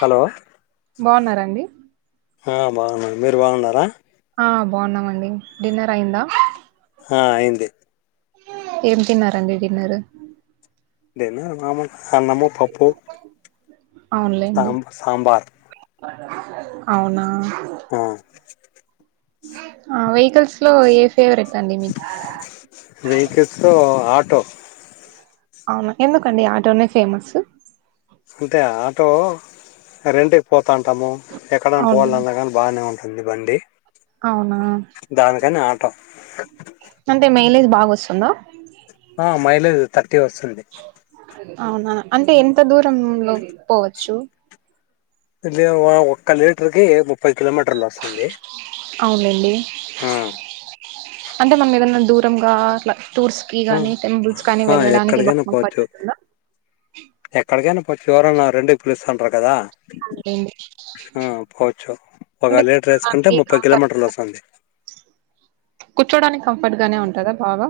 Hello బాగున్నారండి ఆ బాగున్నాను మీరు బాగున్నారా ఆ బాగున్నాం అండి డిన్నర్ అయిందా ఆ అయింది ఏమి తన్నార అండి డిన్నరు [unintelligible] అన్నము పప్పు అవునులేండి సాబ సాబార్ అవునా ఆ వెహికల్స్ లో ఏ ఫేవరెట్ అండి మీకీ టో అవునా ఎందుకండి ఆటోనే ఫేమస్ అంటే ఆటో రెంట్ కి పోతాంటాము ఎక్కడైనా పోవాల అవునులేండి అన్న కాని బాగానే ఉం అంది బండీ అవునా టో అంటే మైలేజ్ బాగా వస్తుందా ఆ మైలేజ్ థర్టీ వస్తుంది అవునా అంటే ఎంత దూర లో పోవచ్చు ఇది ఒక్క లీటర్కి ముప్పై కిలోమీటర్లు వస్తుంది అవును లెండి ఆ అంటే మనం ఏదన్నా దూరంగా అట్లా టూర్స్ కి ఆ గానీ టెంపుల్స్ కానీ ఆ వెళ్ళడానికి బాగా [unintelligible] ఎక్కడికనా చివరన రెండే ప్రస్ అంటారు కదా అవునులేండి ఆ పోవచ్చు అంటే ఒక లీటర్ వేసుకుంటే కూర్చోడానికి ముప్పై కిలోమీటర్లు కంఫర్ట్ వస్తుంది కూర్చోడానికి కంఫర్ట్ గానే ఉంటదా బాగా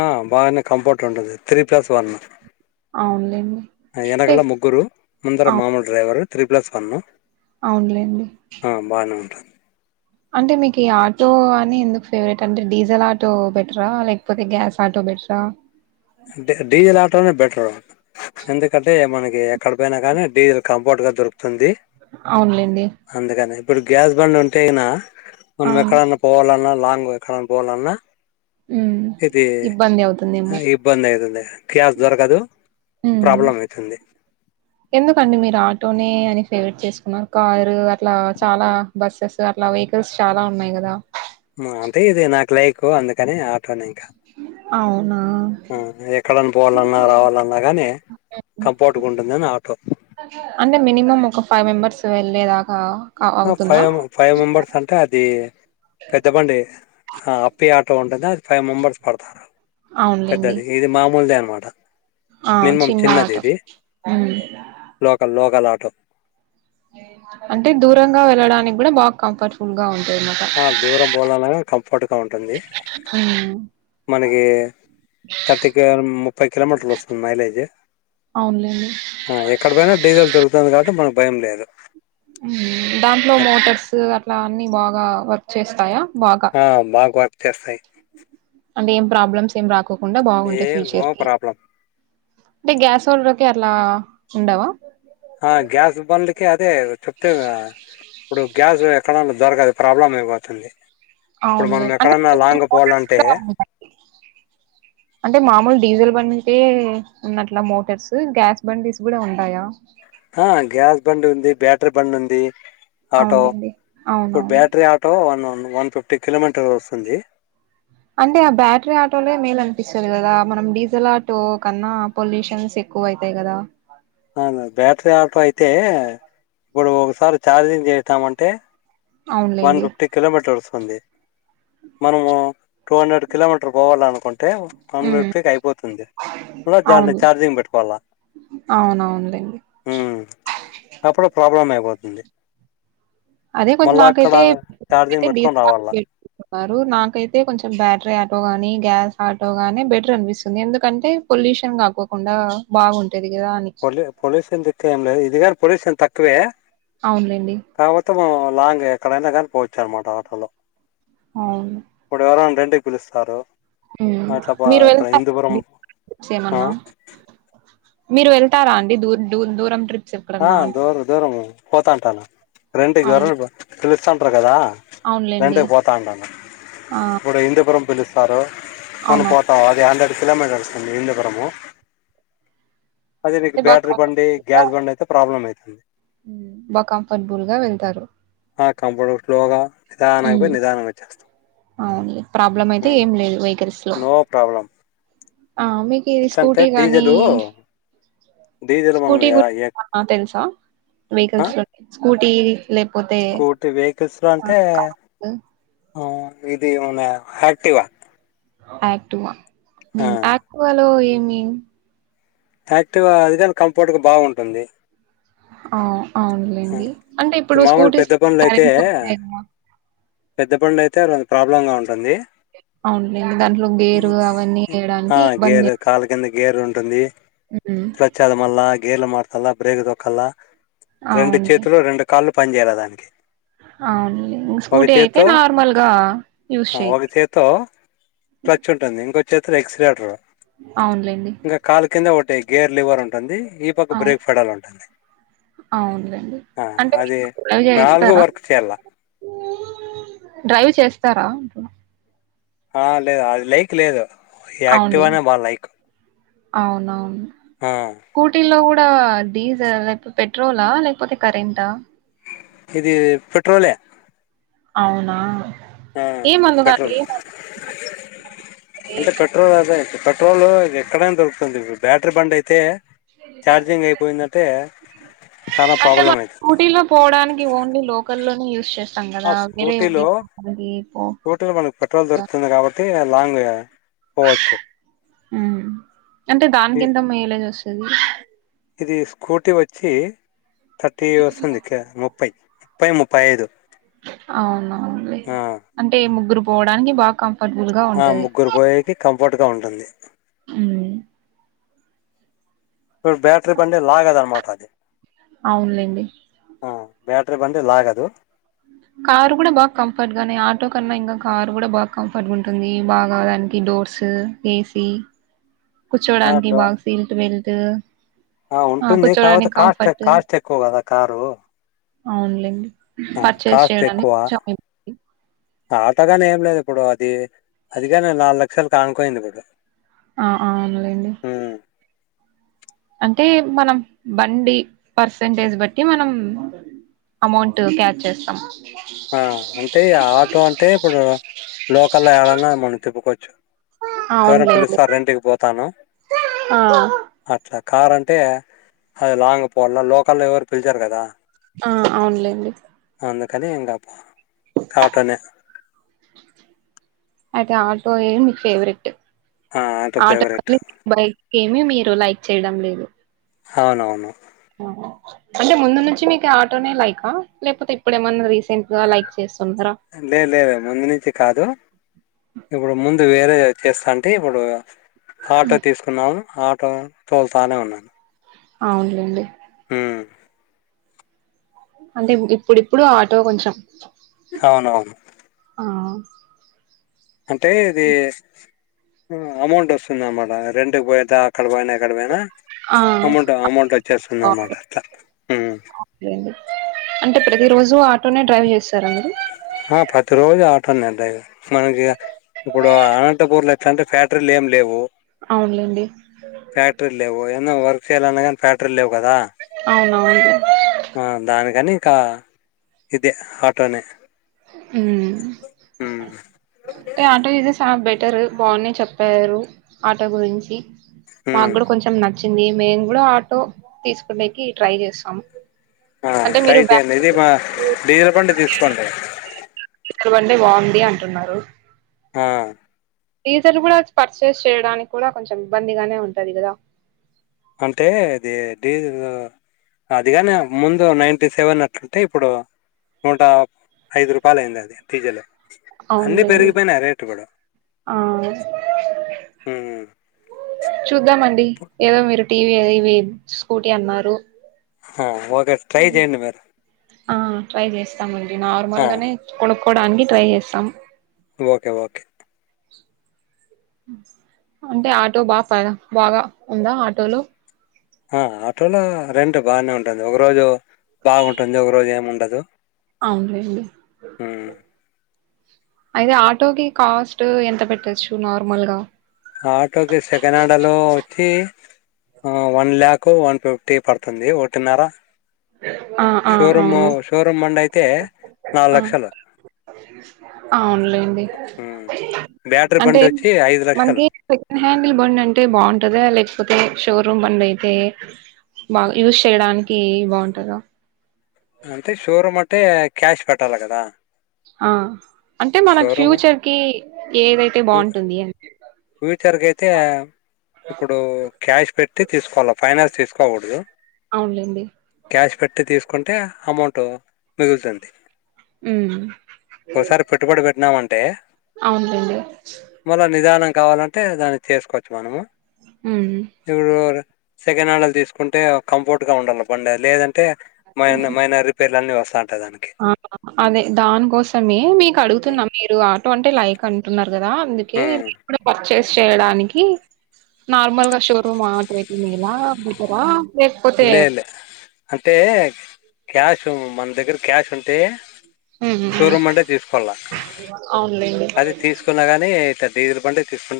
ఆ బాగానే కంఫర్ట్ ఉంటది త్రీ ప్లస్ వన్న అవునులేండి అంటే వెకలా ముగ్గురు ముందర అవు మామూలు డ్రైవరు త్రీ ప్లస్ వన్న అవునులేండి ఉంటుంది అంటే మీకు ఈ ఆటో అని ఎందుకు ఫేవరెట్ అంటే డీజిల్ ఆటో బెటరా లేకపోతే గ్యాస్ ఆటో బెట్రా ఆ డీజిల్ ఆటోనే బేటా ఎందుకంటే మనకి ఎక్కడ పోయిన గాని డీజిల్ కంఫర్ట్ గా దొరుకుతుంది తుంది అవునులేండి అందుకనే ఇప్పుడు గ్యాస్ బండ్ ఉంటేగిన మనం అవును ఎక్కడన్నా పోవాలన్నా నువ్ ఎక్కడన్ పోవాలన్న ఉ ఇబ్బంది అవుతుందేమో ప్యాస్ దొరకదు ప్రాబ్లం అవుతుంది ఎందుకండి మీరా ఆటో నే అని ఫేవరట్ చేసుకున్నారు కారు ఇట్లా చాలా బస్సెస్ అట్లా వెకిల్స్ చాలా ఉన్నాయి కదా అంటే ఇది నాకు లైక్ అందుకని ఆటో నే అవును ఎక్కడనా పోవాలన్నా రావాలన్నా కానీ హ్మ్. కంపోర్టుగ ఉంటుందని ఆటో అంటే మినిమం ఒక ఫైవ్ మెంబర్స్ వెళ్లేదాకా ఆ ఫైవ్ ఫైవ్ మెంబర్స్ అంటే అది పెద్ద బండి ఆ అప్పి ఆటో ఉంటు ఫైవ్ మెంబర్స్ పడతారు అవునులేండి పెద్దది ఇది మామూలుదే అను వాడ ఆ మినిమం చిన్న చిన్నది ఆటో ఇది ఉమ్ లోకల్ లో గలాటో అంటే దూరంగా వెళ్ళడానికి కూడా బాగ్ కంఫర్టబుల్ గా ఉ ఆ దూరం పోవాళ్ళన్న కంఫర్ట్గా ఉంటుంది ఉమ్ మనకి థర్టీ ముప్పై కిలోమీటర్లు వస్తుంది మైలేజ్ అవునులేండి ఎక్కడ పోయినా డీజిల్ దొరుకుతంది కాబట్టి మన భయం లేదు దాంట్లో మోటార్స్ అట్లా అన్ని బాగు గా వర్క్ చేస్తాయా బాగా ఆ బగ్వ చస్తా అంటేం ప్రాబ్లమ్స్ ఏం రాద్ కోకుండా ఏ బాగుంటాయి నో ఫ్యూచర్ కి ప్రాబ్లం అంటే గ్యాస్ ఒలర్కి అలా ఉండవా ఆ గ్యాస్ బండ్కి అదే చెప్తిని కదా ఇప్పుడు గ్యాస్ [unintelligible] లో దొరకదు ప్రాబ్లమ్ం అయిపోతుంది ఇప్పుడు అవునులే మనం అంటే ఎక్కడన్నా లాంగ్ మోటార్స్ పోవాలంటే కూడా ఉంటాయి అంటే మామూలు డీజిల్ బంటే ఉన్నట్లా మోటార్స్ గ్యాస్ బండీస్ కూడా ఉంటాయా ఆ గ్యాస్ బండ్ ఉంది బ్యాటరీ బండ్ ఉంది ఆటో అవునులేండి ఇప్పుడు అవునవును బ్యాటరీ ఆటో వన్ వన్న వన్ ఫిఫ్టీ కిలోమీటర్లు వస్తుంది అంటే ఆ బ్యాటరీ ఆటోలే మేలు అనిపిస్తుంది కదా మనం డీజిల్ ఆటో కన్నా పొల్యూషన్స్ ఎక్కువ అవుతాయి కదా [unintelligible] బ్యాటరీ ఆటో అయితే ఇప్పుడు ఒకసారి ఛార్జింగ్ చేస్తాం అంటే తే వన్ అవునులేండి ఫిఫ్టీ కిలోమీటర్స్ మనము టూ హండ్రెడ్ కిలోమీటర్ పోవాల అనుకుంటా అంటే వన్ ఉమ్ ఫిఫ్టీ కి అయిపోతుంది [unintelligible] చార్జింగ్ పెట్టుకోవాలా అవునవునలేండి పోతుంది అదే కొంచం నాకైతే పెట్టుకొని రావాల వారు నాకైతే కొంచెం బ్యాటరీ ఆటో గాని గ్యాస్ ఆటో గాని బెటర్ అనిపిస్తుంది ఎందుకంటే పొల్యూషన్ కాకోకుండా బాగుంటంది పొల్యూ పొల్యూషన్ [unintelligible] ఏం లేదు ఇది గణ పొల్యూషన్ తక్ తవే అవునులేండి కాకపోతే లాంగ్ ఎక్కడైనా గానీ పోవచూ అనమాట ఆటో లో అవును అప్పుడ [unintelligible] గులుస్తారు మీరు వెళ్తా ఆ చేయమన్నా మీరు వెళ్తారా అండి దూర్ దూర్ దూరం ట్రిప్ ఆ దూరం దూరం పోతాంటానా రెంటిగారు అవును పిలుస్త అంటారు కదా అంటారు కదా రెంట్ అవునులేండి కి పోతంటన్న ఆ ఇప్పుడు హిందుపురం పిలుస్తారో మనం అవునవును. పోతా అది హండ్రెడ్ కిలోమీటర్స్ అండి విందపురము అదే అంటే బాగా బ్యాటరీ బండి గ్యాస్ బండయితే ప్రాబ్లమ్ లేద్ హు బా కంఫర్టబుల్ గా వెళ్తారు కంప్యూటర్ స్లోగా నిదానంగా హమ్ పోయి నిదానంగా వచ్చేస్తాం అవును లే ప్రాబ్లం అయితే ఏం లేదు వెహికిల్స్ లో నో ప్రాబ్లం ఆ మీకు ఇది ఎట్లా అంటే స్కూటీ గాని డీజిలు డీజిల్ మనం స్కూటీ యా- ఎ- గురించి తెలుసా వెహికల్స్ కూటి స్కూటి వెహికిల్స్ లో అంటే కారు, ఆ ఇది మన యాక్టివ యాక్టివ మ్ ఆక్వాలో ఎ మీన్ యాక్టివ అదికూడా కంఫర్టగ బావుంటుంది ఔ అవునులేండి అంటే ఈ ఇప్పుడు మామూలు స్కూటీస్ పెద్ద పనులు అయితే కరెంట్ [inaudible] ప్రాబ్లమ్ గ ఉంటుంది అవునులేండి దాంట్లో గేరు ఇది, అవన్నీ వేయడానికి ఇబ్బంది టుంది హ్మ్. క్లచ్చద మల్ల గేర్లు మార్ మల్లా బ్రేక్ దొక్కల్ల రెండు అవునులే. చేతులు రెండు కాళ్ళు పని జేయాల దానికి అవునులే ఒక స్కూటీ అయితే చేత్తో నార్మల్గా యూస్ ఆ, చేయ ఒక చెతిలో ఎక్సలేటర్ అవునులేండి టే గేర్ లివర్ ఉంటుంది ఈ పక్క అవును బ్రేక్ ఫెడల్ ఉంటుంది అవునులేండి ఆ అంటే అది మీకు [inaudible] నాలుగు చేస్తారా వర్క్ చేయాల డ్రైవ్ చేస్తారా అంటున్నా ఆ లేదు అది లైక్ లేదు యాక్టివా నే అవునులేండి బా లైక్ అవునవును ఆ కూటి లో డా డీజిల్ లేకపోతే పెట్రోలా లేకపోతే కరెంటా ఇది పెట్రోలే అవునా ఆ ఏమందుకు అది పెట్రోల్ అంటే పెట్రోల్ అదేతు పెట్రోల్ ఎక్కడైనా దొరుకుతుంది ఇప్పుడు బ్యాటరీ బండ్ అయితే ఛార్జింగ్ అయిపోయిందంటే చాలా అంటే ప్రాబ్లం మనం అవుతుంది స్కూటీలో పోవడానికి ఓన్లీ లోకల్ లో పి యూస్ చేస్ ఆ స్కూటీలో పో స్కూటీలో మనకు పెట్రోల్ దొరుకుతుంది కాబట్టి లాంగే పోవచ్చు మ్ అంటే ఇ- దానికెంత మైలేజొస్ [unintelligible] ఇది స్కూటీ వచ్చి థర్టీ వస్తుందిక ముప్పై ముప్పై ముప్పై ఐదు అవునవునులే ఆ అంటే ముగ్గురు పోవడానికి బాకం ఆ ముగ్గురు పోయేకి కంఫర్ట్ గా ఉంటుంది మ్ ఇ బ్యాట్రి బండి లాగదనమాటది అవునులేండి ఆ బ్యాట్రి బండి లాగదు కారు కూడా బాగా కంఫర్ట్ గానే ఆటో కన్నా ఇంకా కారు కూడా బాగా కంఫర్ట్గా ఉంటుంది బాగా దానికి డోర్స్ ఏసీ ఆ కుర్చోడానికి డ బాగ సీల్ట్ బెల్ తు ఆ ఉంటుంది కాకపోతే కాస్ట్ కాస్ట్ ఎక్కుద కదా కారు అవునులేండి ఆ పర్చేస్ చేయడానికి కొంచం ఆటోగానీ ఏం లేదిప్పుడు అది అది కానీ నాలుగు లక్షలు కానుకునింది కదా ఆ అవునులేండి అంటే మనం బండి పర్సంటేజ్ బట్టి మనం అమౌంట్ క్యాచ్ చేస్తాం ఆ అంటే ఆటో అంటే ఇప్పుడు లోకల్ లో యాడన్నా మనం తిప్పుకోవచ్చు ఎవరో అవునులేండి పిలుస్తారు రెంట్ కి పోతాను ఆ అట్లా కార్ అంటే అది లాంగ్ పోవాల లోకల్లో ఎవరు పిల్చరు కదా ఆ అవునులేండి అందుకని ఇంగ ప్ప కాటో నే ఐతే ఆటో ఏ మీకు ఫేవరెట్ ఆ, ఆటో ఫేవరెట్ [inaudible] ఏమి మీరు లైక్ చేయడం లేదు అవునవును అంటే ముందు నుంచి మీకు ఆటోనే లైకా లేకపోతే ఇప్పుడేమన్నానా రీసెంట్ గా లైక్ చేస్ లే లేవ ముందు నించి కాదు ఇప్పుడు ముందు ఇ వేరే చేస్తాంటి ఇప్పుడు ఆటో తీసుకున్నావు ఆ తోల్తానే ఉన్నాను అవున్లేండి హ్మ్ అంటే ఇప్పుడిప్పుడు ఆటో కొంచెం అవునవును ఆ అంటే ఇది అమౌంట్ వస్తుందన్నామాట రెంట్కి పోతె అక్కడ పోయినా ఎక్కడ పోయినా ఆ అమౌంట్ అమౌంట్ వచ్చేస్తుంది అన్నమాట బావుంటది. అలా అవునులేండి అంటే ప్రతి రోజు ఆటోనే డ్రైవ్ చేస్తార అండి తన్నే డ్రైవ మనకి ఇప్పుడు అనంటపూర్ల ఎట్లంటే ఫ్యాక్టరీలు ఏం లేవు అవునులేండి ఫ్యాక్టరీ లేవో న్న వర్క్ చేయ్యాలన్నా కానీ ఫ్యాక్టరీ లేవు కదా అవును అవున్లే ఆ దానికని కా ఇదే ఆటోనే హ్మ్ ఉమ్ టే ఆటో ఇదే సా బె అట్టారు బానే చెప్పారు ఆటో గురించి మా ఉమ్ కూడా కొంచెం న వచ్చింది మేము కూడా ఆటో తీసుకునేకి ట్రై చేస్తాం ఆ ట్రై చేయండి ఇది మా డీజిల్ బండి తీసుకోండి జల్ బండి బాంది అంటున్నారు ఆ డీజర్ కూడా పర్చేజ్ చేయడానికి కూడా కొంచెం ఇబ్బందిగానే ఉంటాది కదా అంటే ఇది డీజిల్ అది కాని ముందు నైన్టీ సెవెన్ అట్లుంటే ఇప్పుడు నూట ఐదు రూపాయలు అయింది అది డీజిల్ అన్నీ అవున్లేండి పెరిగిపోయినాయి రేట్లు కూడా ఆ ఉమ్ చూద్దామండి ఏదో మీరు టీవీ ఇవి స్కూటీ అన్నారు హు ఒ ఇగ ట్రై చేయండి మీరు ఆ ట్రై చేస్తాం మ ఆ! నార్మల్ గానే కొ కోడానికి ట్రై చేస్తాం ఓకే ఓకే అంటే ఆటో బాగా బాగా ఉందా ఆటోలు ఆ ఆటోలో రెంట్ బాగానే ఉంటుంది ఒక రోజు బాగుంటుంది ఒక రోజు ఏమి ఉండదు దు అవున్లేండి అయితే ఆటోకి కాస్ట్ ఎంత పెట్టొచ్చు నార్మల్గా ఆటోకి సెకండ్ హ్యాండ్లో వచ్చి వన్ లాక్ వన్ ఫిఫ్టీ పడుతుంది ఒకటిన్నర ఆ ఆ షోరూమ్ అవును షోరూమ్ బండి అయితే నాలుగు లక్షలు ఆ అవునులేండి బ్యాటరీ అంటే బండి వచ్చి ఐదు లక్షలు మనకి సెకండ్ హ్యాండిల్ బండి అంటే బాగుంటందా లేకపోతే షోరూమ్ బండి అయితే బాగా యూజ్ చేయడానికి బాగుంటు ఉంటద అంటే షోరూమ్ అంటే క్యాష్ పెట్టాల్ల కదా ఆ అంటే మనకు షోరూమ్ ఫ్యూచర్కి ఏదైతే బాగుంటుంది అని ఫ్యూచర్కి అయితే ఇప్పుడు క్యాష్ పెట్టి తీసుకోవాలి ఫైనాన్స్ తీసుకోకూడదు అవున్లేండి క్యాష్ పెట్టి తీసుకుంటే అమౌంట్ మిగులుతుంది ఉమ్ ఓ సారి పెట్టుబడి పెట్నామా టే అవున్లేండి నిదానం కావాలంటే దాన్ని చేసుకోచ్చు మనము ఉమ్ ఇవురొరె సెకండ్ హ్యాండిల్ తీసుకుంటే కంఫర్ట్ గా ఉండాల్ల బండి లేదంటే అంటే మ మైన రిపేర్లన్న వస్త అదే దానికోసమే మీకు అడుగుతున్నా ఉమ్. మీరు ఆటో అంటే లైక్ కంటున్నా దా అందుకే ఉమ్. పా చేేస్ చేయడానికి నార్మల్ గా షోరూమ్ మా [unintelligible] బెటరా లేకపోతే లే లే అంటే క్యాష్ మన దగ్గర క్యాష్ ఉంటే హ్మ్. హ్మ్. హ్మ్. షోరూమ్ అంటే తీసుకొల్ల అవునులేండి అది తీసుకున్నా గాని డిజిల్ బండే తీసుకు